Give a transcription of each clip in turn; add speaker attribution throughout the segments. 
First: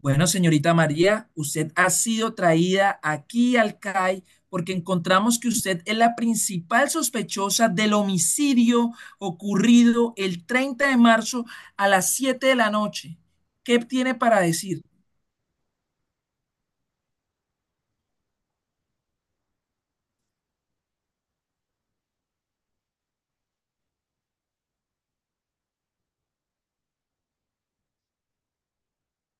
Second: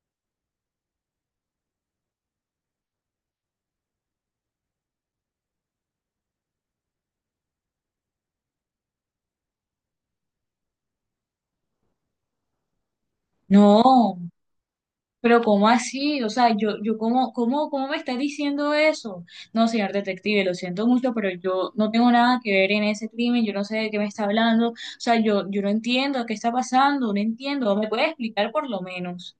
Speaker 1: Bueno, señorita María, usted ha sido traída aquí al CAI porque encontramos que usted es la principal sospechosa del homicidio ocurrido el 30 de marzo a las 7 de la noche. ¿Qué tiene
Speaker 2: No,
Speaker 1: para decir?
Speaker 2: pero ¿cómo así? O sea, yo ¿cómo me estás diciendo eso? No, señor detective, lo siento mucho, pero yo no tengo nada que ver en ese crimen, yo no sé de qué me está hablando, o sea, yo no entiendo qué está pasando, no entiendo, ¿me puede explicar por lo menos?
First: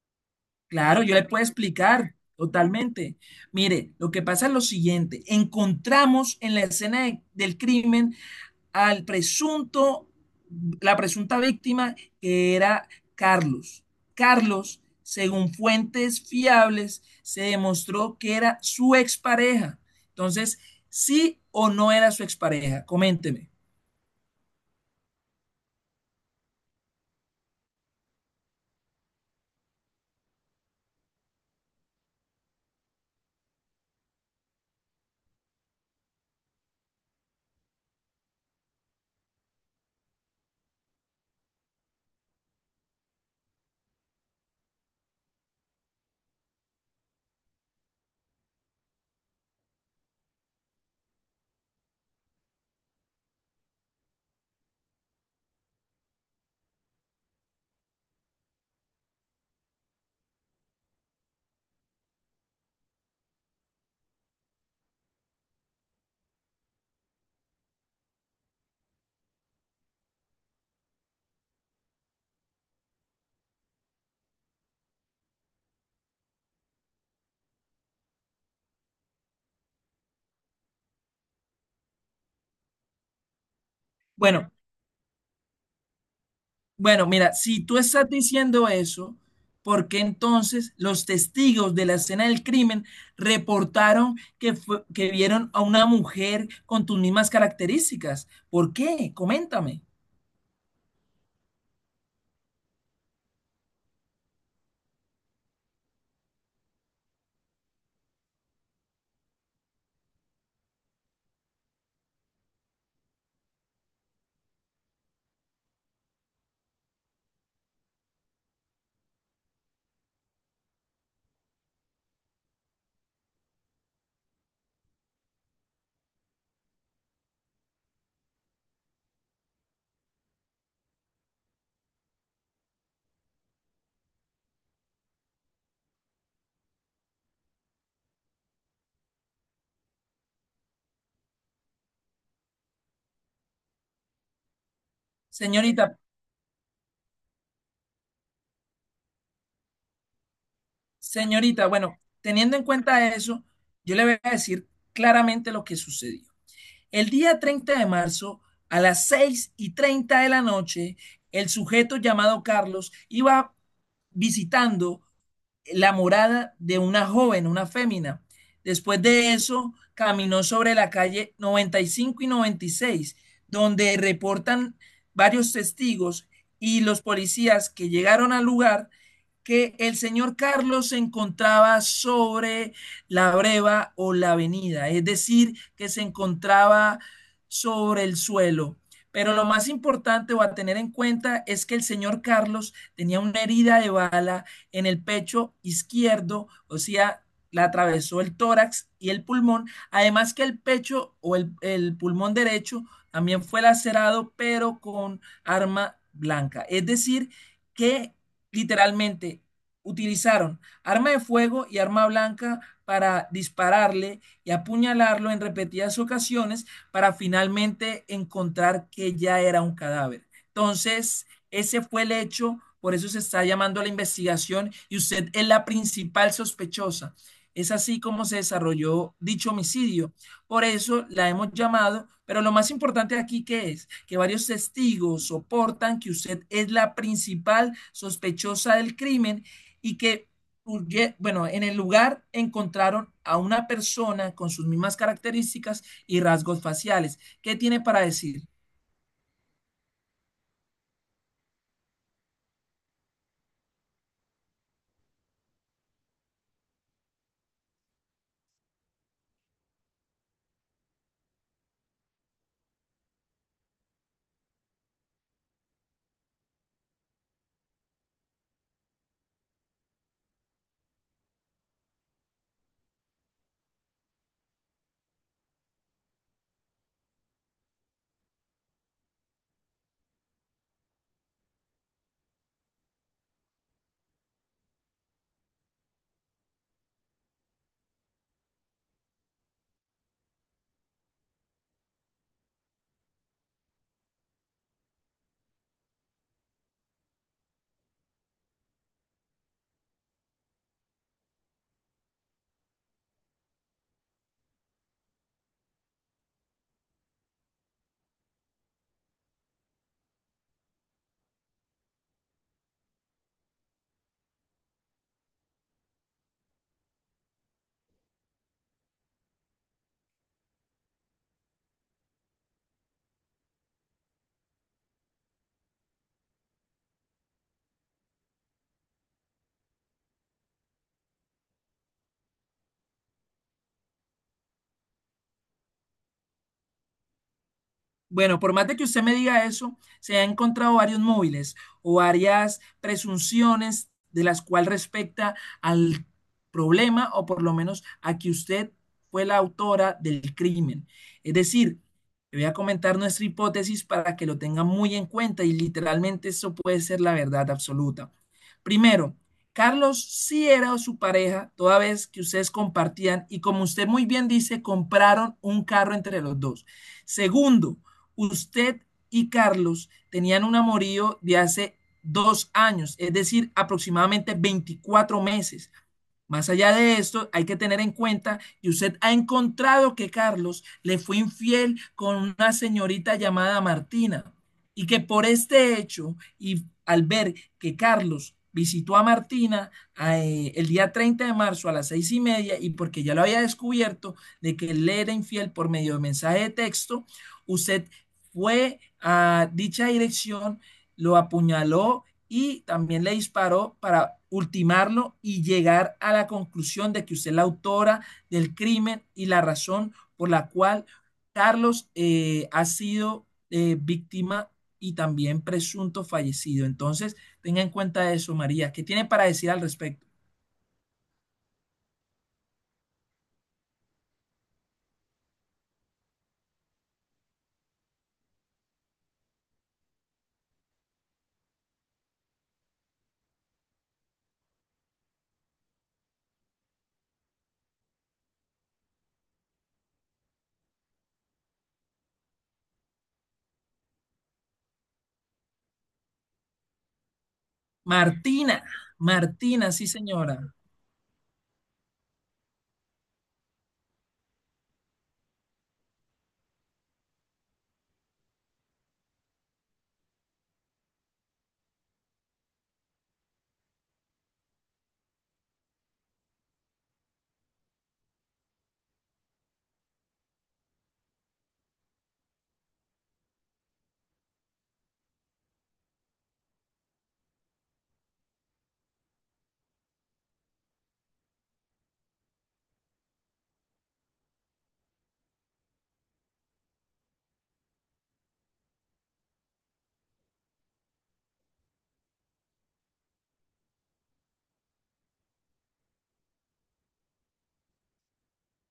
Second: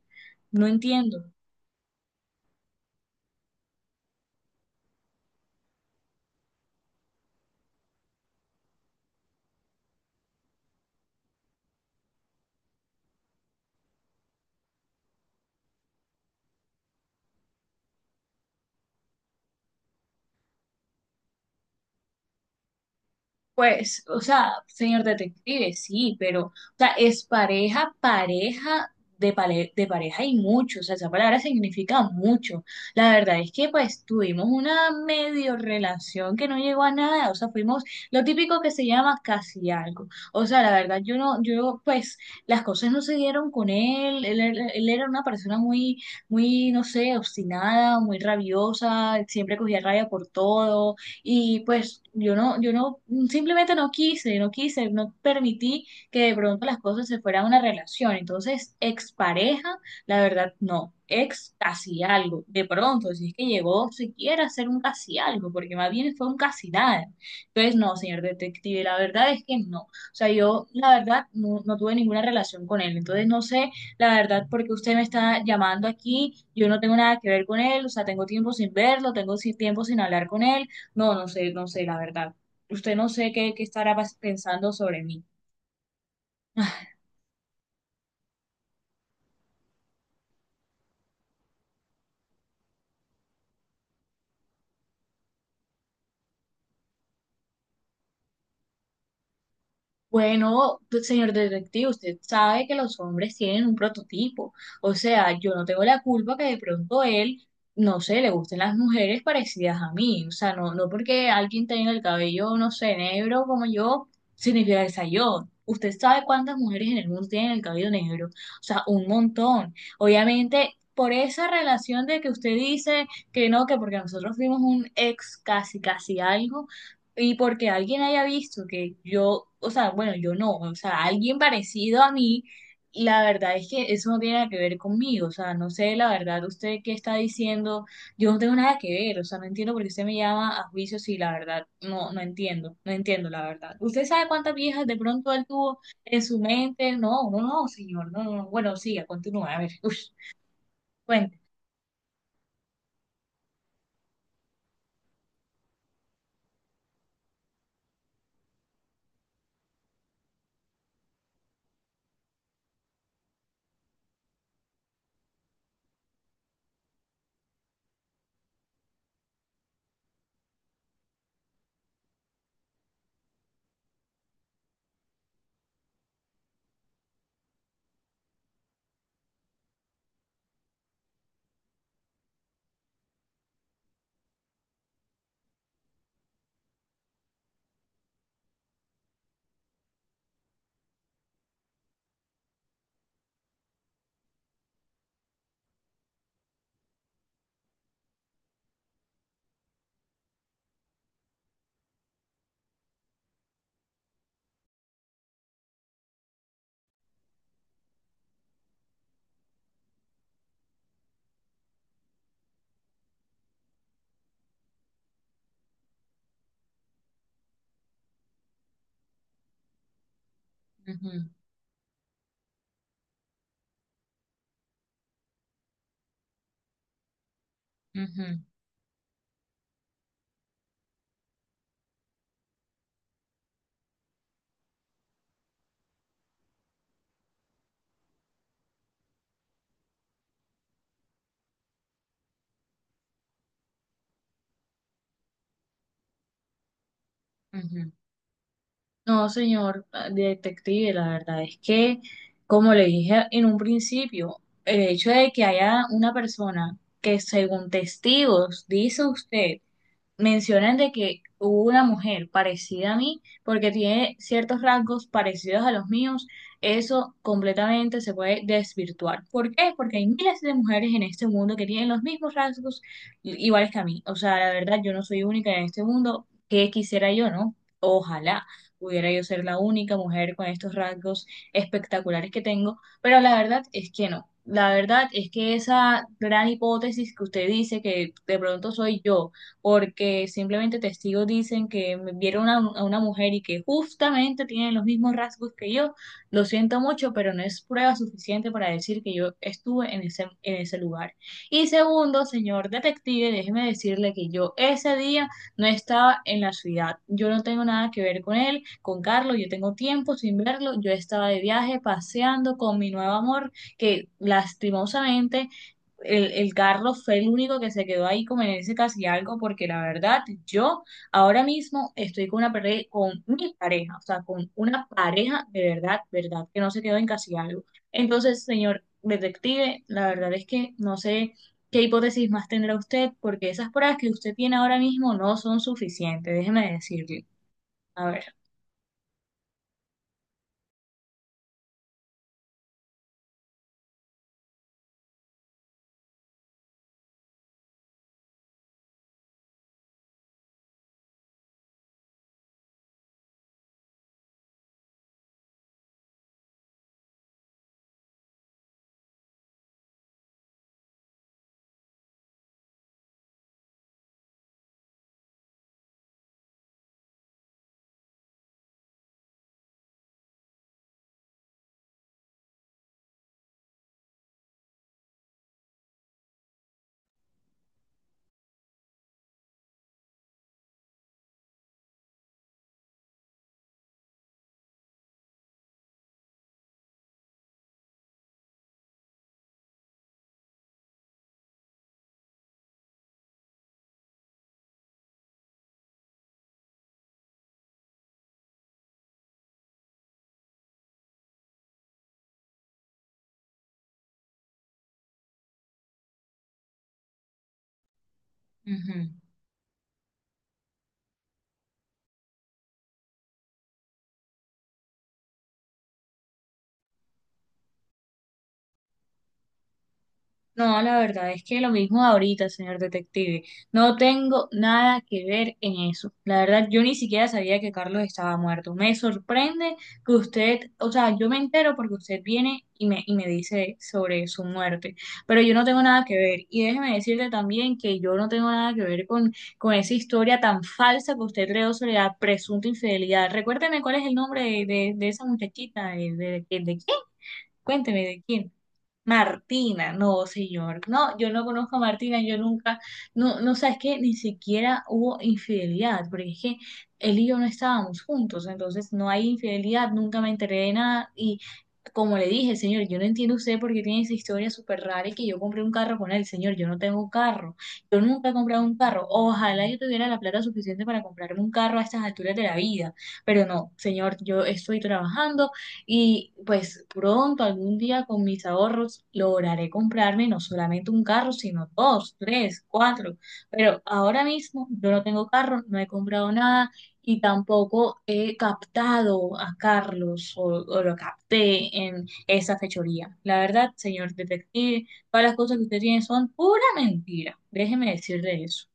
Speaker 2: No
Speaker 1: Claro, yo
Speaker 2: entiendo.
Speaker 1: le puedo explicar totalmente. Mire, lo que pasa es lo siguiente. Encontramos en la escena del crimen al presunto, la presunta víctima que era Carlos. Carlos, según fuentes fiables, se demostró que era su expareja. Entonces, ¿sí o no era su expareja? Coménteme.
Speaker 2: Pues, o sea, señor detective, sí, pero, o sea, es pareja, pareja de pareja y mucho, o sea, esa palabra significa mucho. La verdad es que, pues, tuvimos una medio relación que no llegó a nada, o sea, fuimos lo típico que se llama casi algo. O sea, la verdad, yo no, yo, pues, las cosas no se dieron con él, él era una persona muy, muy, no sé, obstinada, muy rabiosa, siempre cogía rabia por todo y pues yo no, yo no, simplemente no quise, no quise, no permití que de pronto las cosas se fueran a una relación. Entonces, expareja, la verdad, no. Ex casi algo. De pronto, si es que llegó siquiera a ser un casi algo, porque más bien fue un casi nada. Entonces, no, señor detective, la verdad es que no. O sea, yo, la verdad, no, no tuve ninguna relación con él. Entonces, no sé, la verdad, porque usted me está llamando aquí, yo no tengo nada que ver con él, o sea, tengo tiempo sin verlo, tengo tiempo sin hablar con él. No, no sé, no sé, la verdad. Usted no sé qué estará
Speaker 1: Bueno,
Speaker 2: pensando sobre mí.
Speaker 1: bueno, mira, si tú estás diciendo eso, ¿por qué entonces los testigos de la escena del crimen reportaron que, que vieron a una mujer con tus mismas características? ¿Por qué? Coméntame.
Speaker 2: Bueno, pues, señor detective, usted sabe que los hombres tienen un prototipo. O sea, yo no tengo la culpa que de pronto él, no sé, le gusten las mujeres parecidas a mí. O sea, no, no porque alguien tenga el cabello, no sé, negro como yo, significa que sea yo. Usted sabe cuántas mujeres en el mundo tienen el cabello negro. O sea, un montón. Obviamente, por esa relación de que usted dice que no, que porque nosotros fuimos un ex casi, casi algo. Y porque alguien haya visto que yo, o sea, bueno, yo no, o sea, alguien parecido a mí, la verdad es que eso no tiene nada que ver conmigo, o sea, no sé, la verdad, usted qué está diciendo, yo no tengo nada que ver, o sea, no entiendo por qué usted me llama a juicio si la verdad, no, no entiendo, no entiendo la verdad. ¿Usted sabe cuántas viejas de pronto él tuvo
Speaker 1: Señorita,
Speaker 2: en su mente? No, no, no, señor, no, no, no. Bueno, siga, continúa, a ver, uff, cuente.
Speaker 1: Señorita, bueno, teniendo en cuenta eso, yo le voy a decir claramente lo que sucedió. El día 30 de marzo, a las 6:30 de la noche, el sujeto llamado Carlos iba visitando la morada de una joven, una fémina. Después de eso, caminó sobre la calle 95 y 96, donde reportan varios testigos y los policías que llegaron al lugar que el señor Carlos se encontraba sobre la breva o la avenida, es decir, que se encontraba sobre el suelo. Pero lo más importante o a tener en cuenta es que el señor Carlos tenía una herida de bala en el pecho izquierdo, o sea, la atravesó el tórax y el pulmón, además que el pecho o el pulmón derecho también fue lacerado, pero con arma blanca. Es decir, que literalmente utilizaron arma de fuego y arma blanca para dispararle y apuñalarlo en repetidas ocasiones para finalmente encontrar que ya era un cadáver. Entonces, ese fue el hecho, por eso se está llamando a la investigación y usted es la principal sospechosa. Es así
Speaker 2: Ujú,
Speaker 1: como
Speaker 2: ujú,
Speaker 1: se desarrolló dicho homicidio. Por eso la hemos llamado, pero lo más importante aquí que es que varios testigos soportan que usted es la principal sospechosa del crimen y que, bueno, en el lugar encontraron a una persona con sus mismas características y rasgos faciales. ¿Qué tiene
Speaker 2: ujú.
Speaker 1: para decir?
Speaker 2: No, señor detective, la verdad es que, como le dije en un principio, el hecho de que haya una persona que según testigos, dice usted, mencionan de que hubo una mujer parecida a mí, porque tiene ciertos rasgos parecidos a los míos, eso completamente se puede desvirtuar. ¿Por qué? Porque hay miles de mujeres en este mundo que tienen los mismos rasgos iguales que a mí. O sea, la verdad, yo no soy única en este mundo. ¿Qué quisiera yo, no? Ojalá pudiera yo ser la única mujer con estos rasgos espectaculares que tengo, pero la verdad es que no. La verdad es que esa gran hipótesis que usted dice que de pronto soy yo, porque simplemente testigos dicen que me vieron a una mujer y que justamente tiene los mismos rasgos que yo. Lo siento mucho, pero no es prueba suficiente para decir que yo estuve en ese lugar. Y segundo, señor detective, déjeme decirle que yo ese día no estaba en la ciudad. Yo no tengo nada que ver con él, con Carlos, yo tengo tiempo sin verlo. Yo estaba de viaje paseando con mi nuevo amor, que lastimosamente el carro fue el único que se quedó ahí como en ese casi algo, porque la verdad, yo ahora mismo estoy con mi pareja, o sea, con una pareja de verdad, verdad, que no se quedó en casi algo. Entonces, señor detective, la verdad es que no sé qué hipótesis más tendrá usted, porque esas pruebas que usted tiene ahora mismo no son suficientes, déjeme decirle. A ver.
Speaker 1: Bueno, por más de que usted me diga eso, se han encontrado varios móviles o varias presunciones de las cuales respecta al problema o por lo menos a que usted fue la autora del crimen. Es decir, le voy a comentar nuestra hipótesis para que lo tenga muy en cuenta y literalmente eso puede ser la verdad absoluta. Primero, Carlos sí era su pareja toda vez que ustedes compartían y como usted muy bien dice, compraron un carro entre los dos. Segundo, usted y Carlos tenían un amorío de hace 2 años, es decir, aproximadamente 24 meses. Más allá de esto, hay que tener en cuenta que usted ha encontrado que Carlos le fue infiel con una señorita llamada Martina y que por este hecho y al ver que Carlos visitó a Martina el día 30 de marzo a las 6:30 y porque ya lo había descubierto de que él le era infiel por medio de mensaje de texto, usted fue a dicha dirección, lo apuñaló y también le disparó para ultimarlo y llegar a la conclusión de que usted es la autora del crimen
Speaker 2: Ujú.
Speaker 1: y la razón por la cual Carlos ha sido víctima y también presunto fallecido. Entonces, tenga en cuenta eso, María. ¿Qué tiene para decir al respecto?
Speaker 2: No, la verdad es que lo mismo ahorita, señor detective. No tengo nada que ver en eso. La verdad, yo ni siquiera sabía que Carlos estaba muerto. Me sorprende que usted, o sea, yo me entero porque usted viene y me dice sobre su muerte, pero yo no tengo nada que ver. Y déjeme decirle también que yo no tengo nada que ver con esa historia tan falsa que usted creó sobre la presunta infidelidad. Recuérdeme cuál es el nombre de esa muchachita, de quién. Cuénteme de quién.
Speaker 1: Martina, Martina, sí,
Speaker 2: Martina, no,
Speaker 1: señora.
Speaker 2: señor, no, yo no conozco a Martina, yo nunca, no, no, sabes que ni siquiera hubo infidelidad, porque es que él y yo no estábamos juntos, entonces no hay infidelidad, nunca me enteré de nada, como le dije, señor, yo no entiendo usted por qué tiene esa historia súper rara y que yo compré un carro con él. Señor, yo no tengo carro. Yo nunca he comprado un carro. Ojalá yo tuviera la plata suficiente para comprarme un carro a estas alturas de la vida. Pero no, señor, yo estoy trabajando y pues pronto, algún día con mis ahorros, lograré comprarme no solamente un carro, sino dos, tres, cuatro. Pero ahora mismo yo no tengo carro, no he comprado nada y tampoco he captado a Carlos o lo capté en esa fechoría. La verdad, señor detective, todas las cosas que usted tiene son pura mentira. Déjeme decirle eso.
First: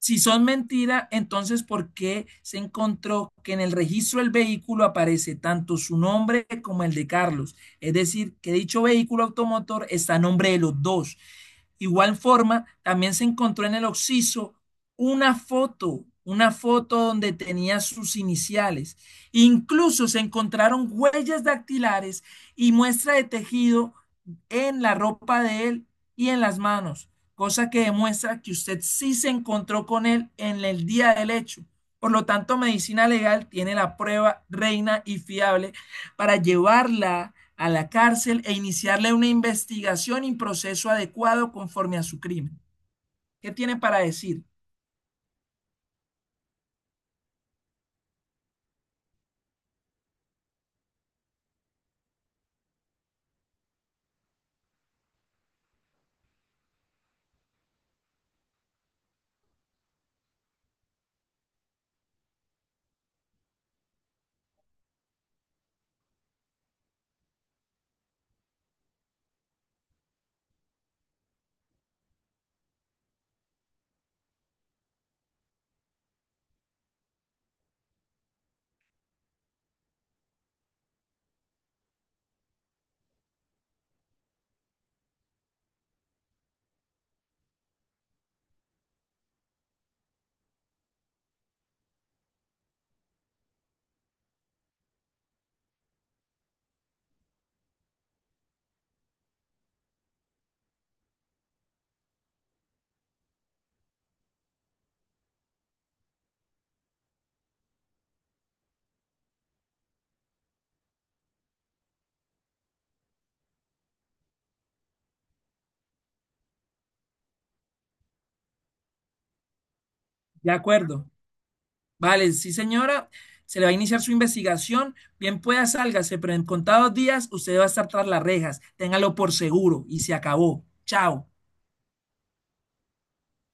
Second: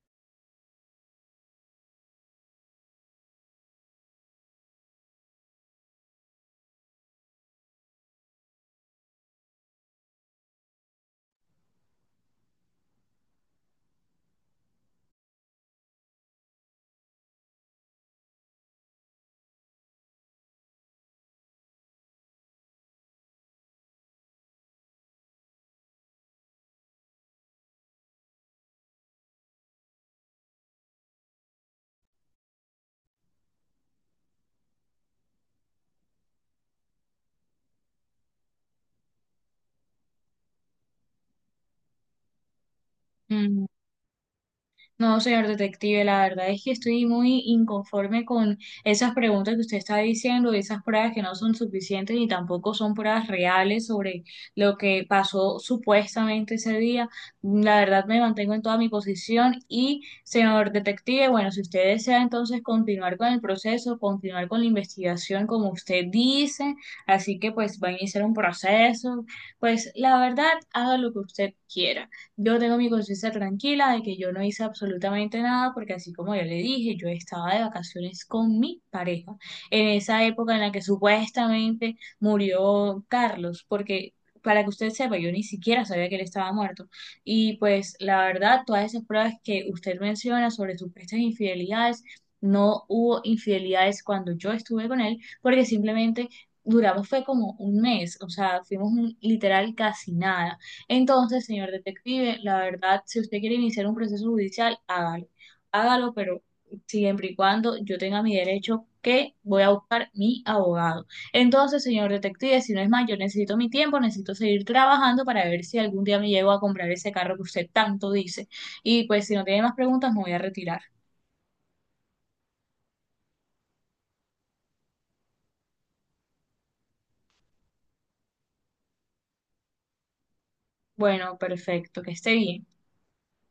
Speaker 1: Si son mentira, entonces ¿por qué se encontró que en el registro del vehículo aparece tanto su nombre como el de Carlos? Es decir, que dicho vehículo automotor está a nombre de los dos. Igual forma, también se encontró en el occiso una foto donde tenía sus iniciales. Incluso se encontraron huellas dactilares y muestra de tejido en la ropa de él y en las manos cosa que demuestra que usted sí se encontró con él en el día del hecho. Por lo tanto, medicina legal tiene la prueba reina y fiable para llevarla a la cárcel e iniciarle una investigación y proceso adecuado conforme a su crimen. ¿Qué tiene para decir?
Speaker 2: No, señor detective, la verdad es que estoy muy inconforme con esas preguntas que usted está diciendo, esas pruebas que no son suficientes ni tampoco son pruebas reales sobre lo que pasó supuestamente ese día. La verdad me mantengo en toda mi posición y, señor detective, bueno, si usted desea entonces continuar con el proceso, continuar con la investigación como usted dice, así que pues va a iniciar un proceso, pues la verdad haga lo que usted quiera. Yo tengo mi conciencia tranquila de que yo no hice absolutamente nada porque así como yo le dije, yo estaba de vacaciones con mi pareja en esa época en la que supuestamente murió Carlos, porque para que usted sepa, yo ni siquiera sabía que él estaba muerto. Y pues la verdad, todas esas pruebas que usted menciona sobre supuestas infidelidades, no hubo infidelidades cuando yo estuve con él porque simplemente... Duramos fue como un mes, o sea, fuimos un, literal casi nada. Entonces, señor detective, la verdad, si usted quiere iniciar un proceso judicial, hágalo. Hágalo, pero siempre y cuando yo tenga mi derecho que voy a buscar mi abogado. Entonces, señor detective, si no es más, yo necesito mi tiempo, necesito seguir trabajando para ver si algún día me llego a comprar ese carro que usted tanto dice. Y pues, si no tiene más preguntas, me voy a
Speaker 1: De
Speaker 2: retirar.
Speaker 1: acuerdo. Vale, sí señora, se le va a iniciar su investigación, bien pueda sálgase, pero en contados días usted va a estar tras las rejas, téngalo por seguro y se acabó. Chao.
Speaker 2: Bueno, perfecto, que esté bien.